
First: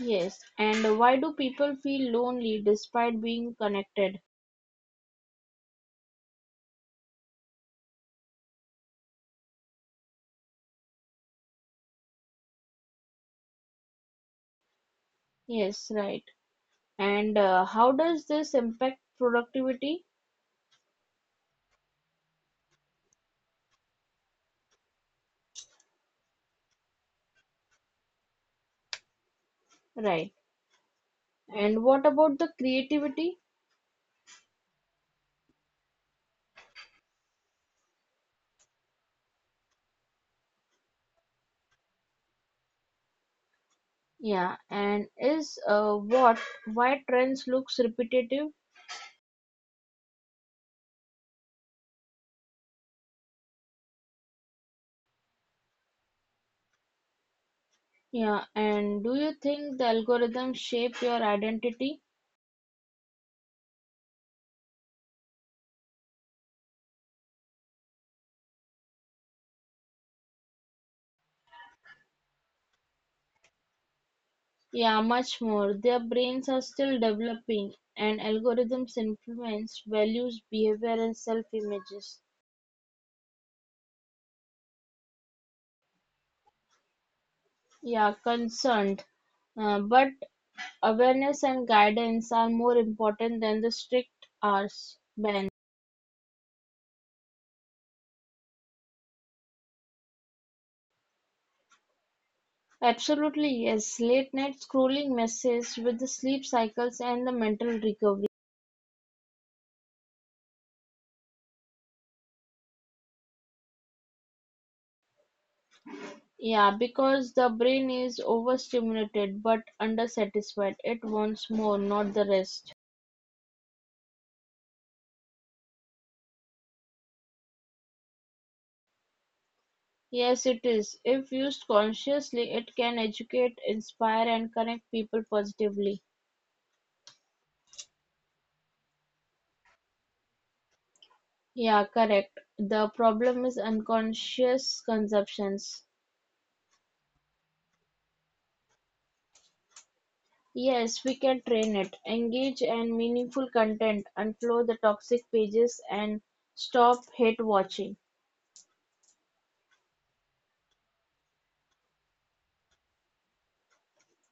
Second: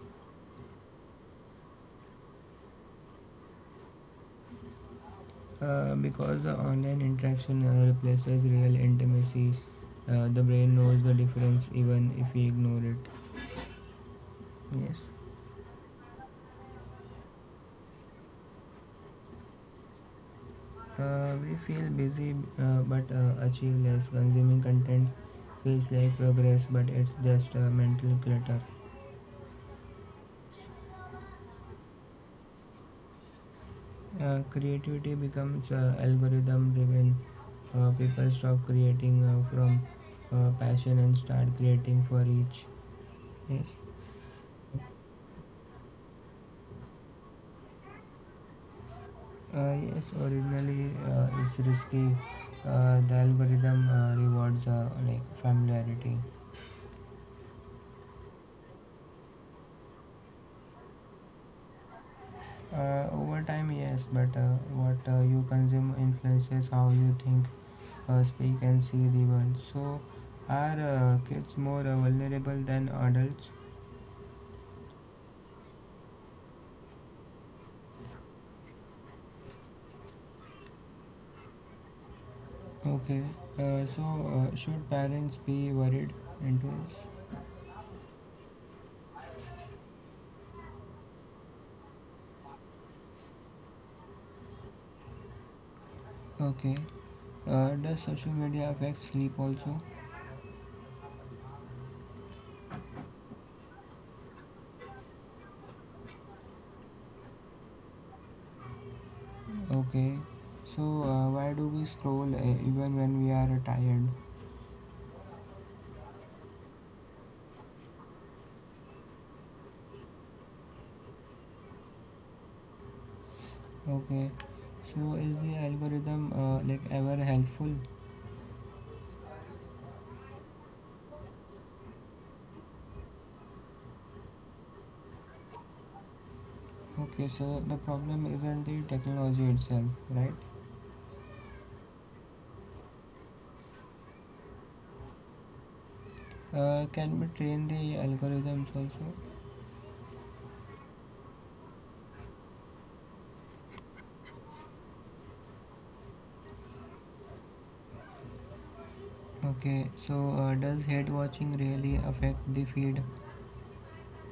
[SPEAKER 2] Yes, and why do people feel lonely despite being connected?
[SPEAKER 1] Uh, because the online interaction uh, replaces real intimacy, uh, the brain knows the difference even if we ignore it. Yes,
[SPEAKER 2] Yes, right. And uh, how does this impact productivity?
[SPEAKER 1] uh, we feel busy uh, but uh, achieve less. Consuming content feels like progress, but it's just uh, mental clutter.
[SPEAKER 2] Right. And what about the creativity?
[SPEAKER 1] Uh, creativity becomes uh, algorithm driven. Uh, people stop creating uh, from uh, passion and start creating for each. Yes.
[SPEAKER 2] Yeah, and is uh, what why trends looks repetitive?
[SPEAKER 1] Uh, yes, originally uh, it's risky. Uh, the algorithm uh, rewards uh, like familiarity.
[SPEAKER 2] Yeah, and do you think the algorithms shape your identity?
[SPEAKER 1] Uh, over time, yes, but uh, what uh, you consume influences how you think, uh, speak, and see the world. So, are uh, kids more uh, vulnerable than adults?
[SPEAKER 2] Yeah, much more. Their brains are still developing, and algorithms influence values, behavior, and self-images.
[SPEAKER 1] Okay. Uh, so, uh, should parents be worried into this?
[SPEAKER 2] Yeah, concerned. Uh, but awareness and guidance are more important than the strict hours ban.
[SPEAKER 1] Okay. Uh, does social media affect sleep also?
[SPEAKER 2] Absolutely yes, late night scrolling messes with the sleep cycles and the mental recovery.
[SPEAKER 1] Okay, so uh, why do we scroll uh, even when we are tired?
[SPEAKER 2] Yeah, because the brain is overstimulated but undersatisfied, it wants more, not the rest.
[SPEAKER 1] Okay, so is the algorithm uh, like ever helpful?
[SPEAKER 2] Yes, it is. If used consciously, it can educate, inspire, and connect people positively.
[SPEAKER 1] Okay, so the problem isn't the technology itself, right?
[SPEAKER 2] Yeah, correct. The problem is unconscious consumptions.
[SPEAKER 1] Uh, can we train the algorithms also?
[SPEAKER 2] Yes, we can train it. Engage and meaningful content, unfollow the toxic pages and stop hate watching.
[SPEAKER 1] Okay, so uh, does hate watching really affect the feed?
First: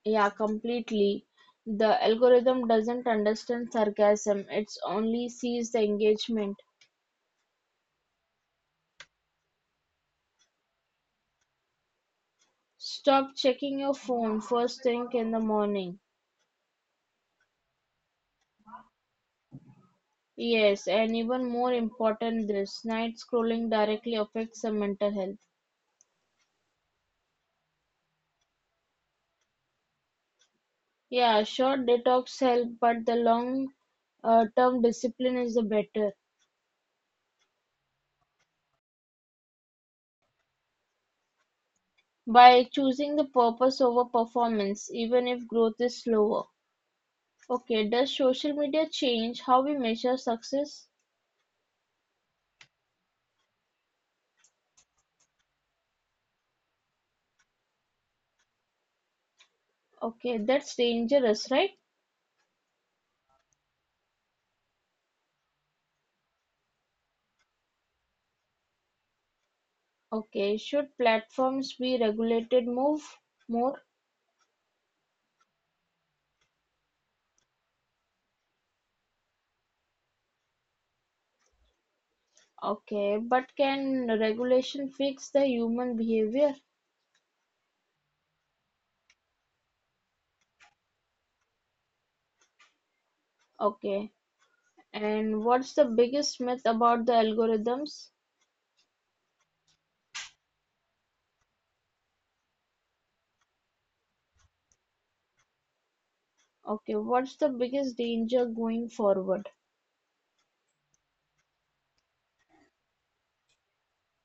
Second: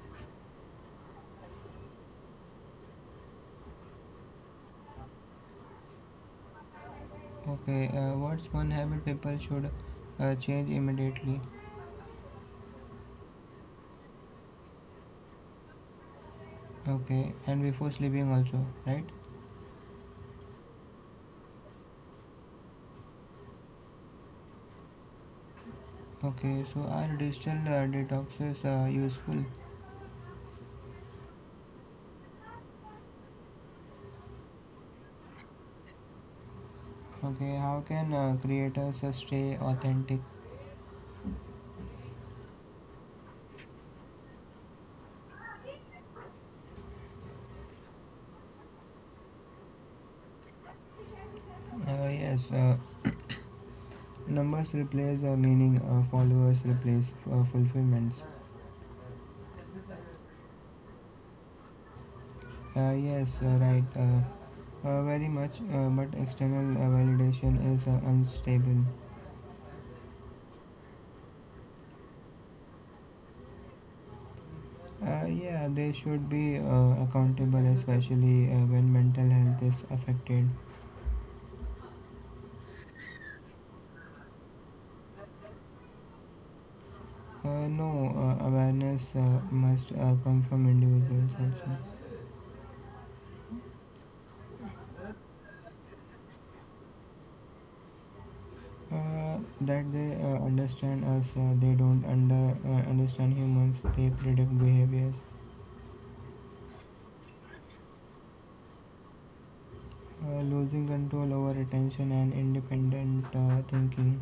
[SPEAKER 2] Yeah, completely. The algorithm doesn't understand sarcasm. It only sees the engagement.
[SPEAKER 1] Okay, uh, what's one habit people should uh, change immediately?
[SPEAKER 2] Stop checking your phone first thing in the morning.
[SPEAKER 1] Okay, and before sleeping also, right?
[SPEAKER 2] Yes, and even more important this, night scrolling directly affects the mental health.
[SPEAKER 1] Okay, so are digital uh, detoxes uh, useful?
[SPEAKER 2] Yeah, short detox help, but the long uh, term discipline is the better.
[SPEAKER 1] Okay, how can uh, creators uh, stay authentic?
[SPEAKER 2] By choosing the purpose over performance, even if growth is slower. Okay, does social media change how we measure success?
[SPEAKER 1] Uh, yes, uh, numbers replace uh, meaning, uh, followers replace uh, fulfillments.
[SPEAKER 2] Okay, that's dangerous, right?
[SPEAKER 1] Uh, yes, uh, right, uh, uh, very much, uh, but external uh, validation is uh, unstable.
[SPEAKER 2] Okay, should platforms be regulated? Move more?
[SPEAKER 1] Uh, yeah, they should be uh, accountable, especially uh, when mental health is affected.
[SPEAKER 2] Okay, but can regulation fix the human behavior?
[SPEAKER 1] Uh, no, uh, awareness uh, must uh, come from individuals also.
[SPEAKER 2] Okay, and what's the biggest myth about the algorithms?
[SPEAKER 1] Uh, that they uh, understand us, uh, they don't under, uh, understand humans, they predict behaviors.
[SPEAKER 2] Okay, what's the biggest danger going forward?
[SPEAKER 1] Uh, losing control over attention and independent uh, thinking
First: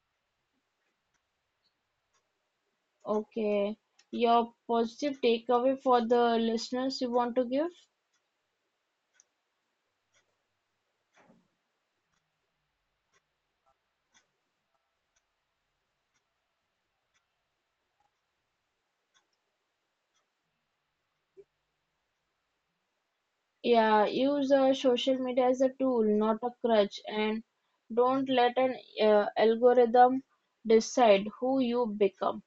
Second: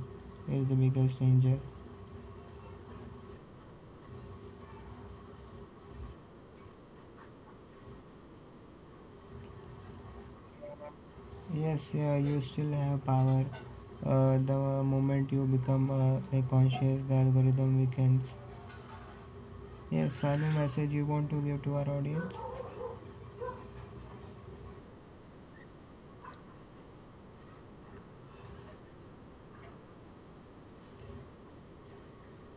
[SPEAKER 1] is the biggest danger.
[SPEAKER 2] Okay, your positive takeaway for the listeners you want to give?
[SPEAKER 1] Yes, yeah, you still have power. Uh, the moment you become uh, like conscious, the algorithm weakens. Yes, final message you want to give to our audience?
[SPEAKER 2] Yeah, use uh, social media as a tool, not a crutch, and don't let an uh, algorithm decide who you become.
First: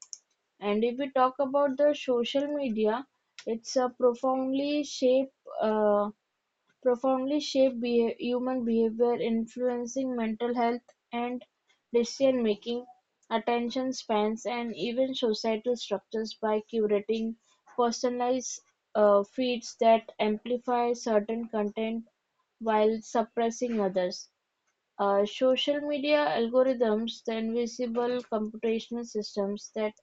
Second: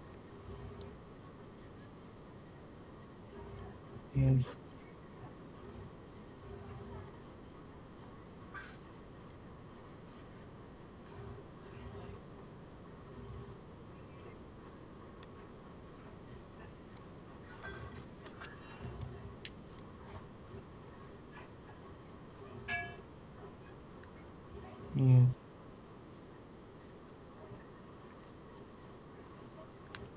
[SPEAKER 2] And if we talk about the social media, it's a
[SPEAKER 1] Yes,
[SPEAKER 2] profoundly shape. Uh, Profoundly shape beha- human behavior, influencing mental health and decision-making, attention spans, and even societal structures by curating personalized uh, feeds that amplify certain content while suppressing others.
[SPEAKER 1] yes,
[SPEAKER 2] Uh, social media algorithms, the invisible computational systems that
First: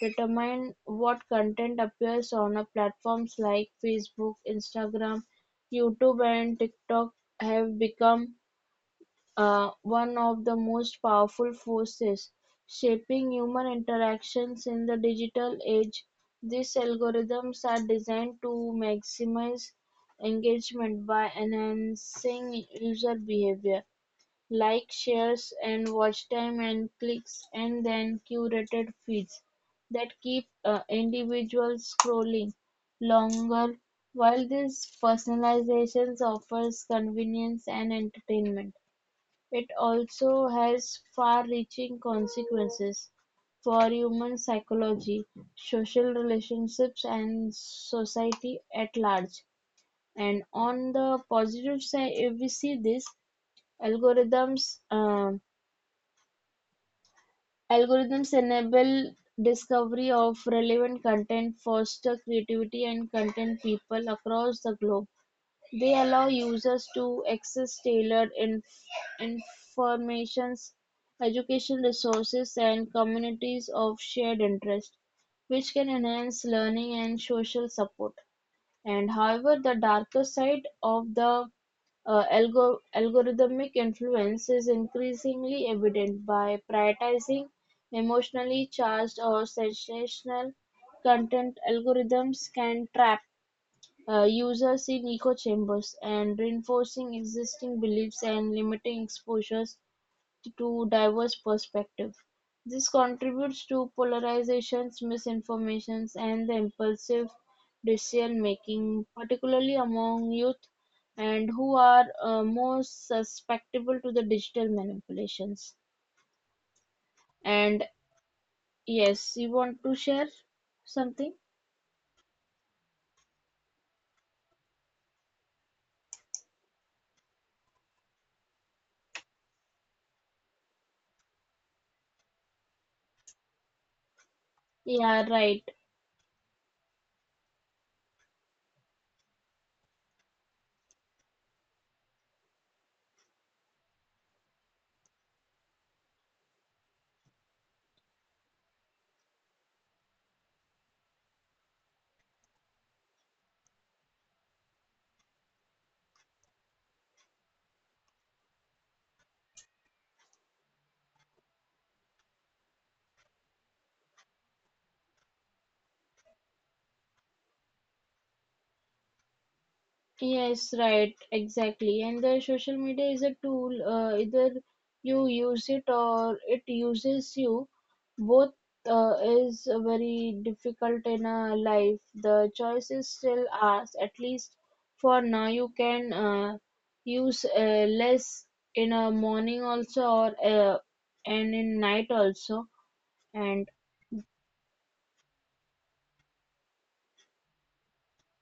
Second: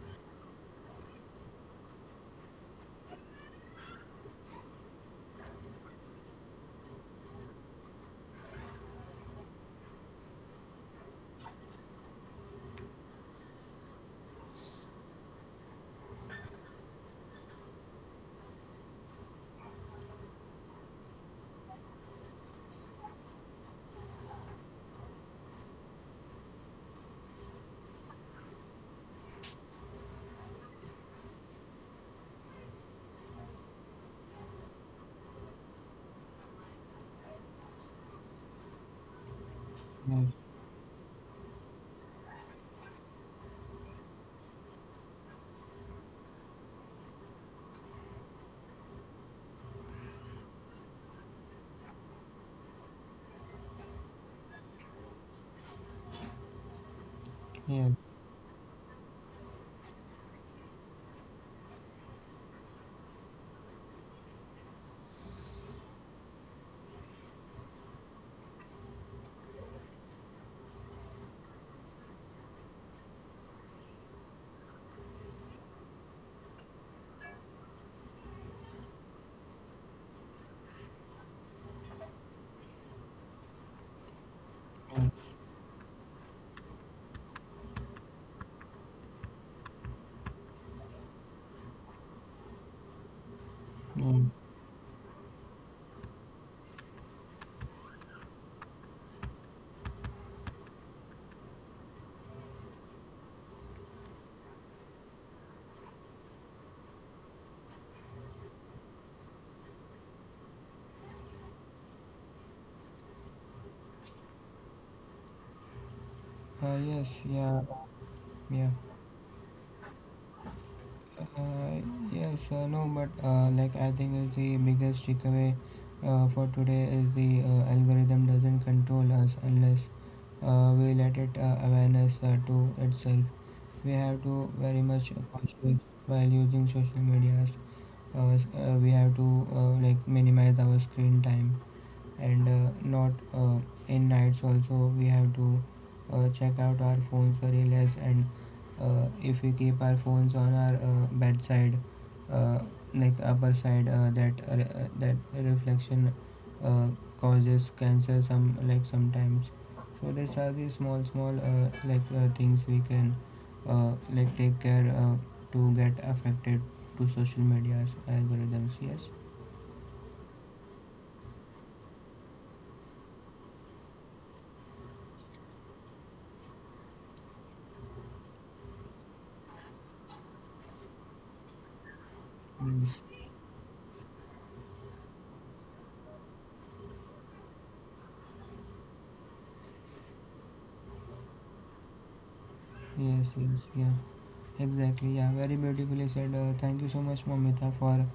[SPEAKER 2] determine what content appears on a platforms like Facebook, Instagram, YouTube, and TikTok, have become uh, one of the most powerful forces shaping human interactions in the digital age. These algorithms are designed to maximize engagement by enhancing user behavior like shares and watch time and clicks and then curated feeds that keep uh, individuals scrolling longer. While this personalization offers convenience and entertainment, it
[SPEAKER 1] yes.
[SPEAKER 2] also has far-reaching consequences for human psychology, social relationships, and society at large. And on the positive side, if we see this, algorithms um,
[SPEAKER 1] Yes.
[SPEAKER 2] algorithms enable discovery of relevant content, foster creativity and content people across the globe. They allow users to access tailored inf- informations, education resources, and communities of shared interest, which can enhance learning and social support. And however, the darker side of the uh, algo- algorithmic influence is
[SPEAKER 1] Memes,
[SPEAKER 2] increasingly evident. By prioritizing emotionally charged or sensational content, algorithms can trap uh,
[SPEAKER 1] memes.
[SPEAKER 2] users in echo chambers and reinforcing existing beliefs and limiting exposures to diverse perspectives; this contributes to polarizations, misinformations, and the impulsive decision-making, particularly among youth and who are uh, more susceptible to the digital manipulations.
[SPEAKER 1] Uh, yes, yeah,
[SPEAKER 2] And
[SPEAKER 1] yeah.
[SPEAKER 2] yes, you want to share something?
[SPEAKER 1] Uh, yes, uh, no, but uh, like I think is the biggest takeaway uh, for today is the uh, algorithm doesn't control us unless uh, we let it uh, awareness uh, to itself. We have to very much
[SPEAKER 2] Yeah, right.
[SPEAKER 1] conscious while using social medias. Uh, s- uh, we have to uh, like minimize our screen time and uh, not uh, in nights also we have to uh, check out our phones very less and uh, if we keep our phones on our uh, bedside uh, like upper side uh, that re- uh, that reflection uh, causes cancer some like sometimes so these are the small small uh, like uh, things we can uh, like take care uh, to get affected to social media's algorithms yes.
[SPEAKER 2] Yes, right, exactly. And the social media is a tool, uh, either you use it or it uses you. Both uh, is very difficult in a life. The choice is
[SPEAKER 1] Mm.
[SPEAKER 2] still ours, at least for now. You can uh, use uh, less in a morning also, or uh, and in night also.
[SPEAKER 1] Yes,
[SPEAKER 2] And
[SPEAKER 1] yes, yeah, exactly. Yeah, very beautifully said. Uh, thank you so much, Mamita, for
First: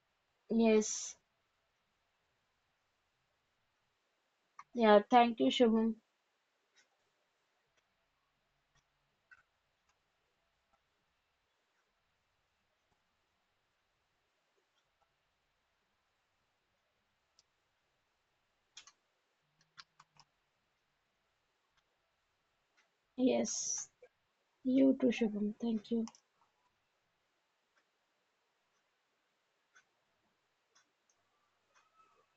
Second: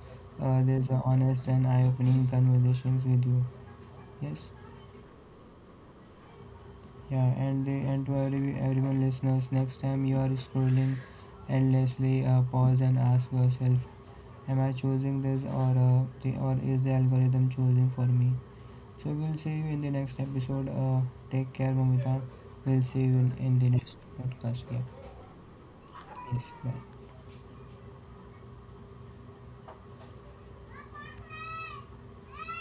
[SPEAKER 1] uh, this uh,
[SPEAKER 2] yes,
[SPEAKER 1] honest and eye-opening conversations with you. Yes,
[SPEAKER 2] yeah, thank you, Shubham.
[SPEAKER 1] yeah, and the, and to every, everyone listeners, next time you are scrolling endlessly, uh, pause and ask yourself, am I choosing this or uh, the, or is the algorithm choosing for me? So we'll see you in the next episode. Uh, take care, Mamita. We'll see you in, in the
[SPEAKER 2] Yes,
[SPEAKER 1] next podcast. Yeah.
[SPEAKER 2] you too, Shubham. Thank you.
[SPEAKER 1] Yes. Bye.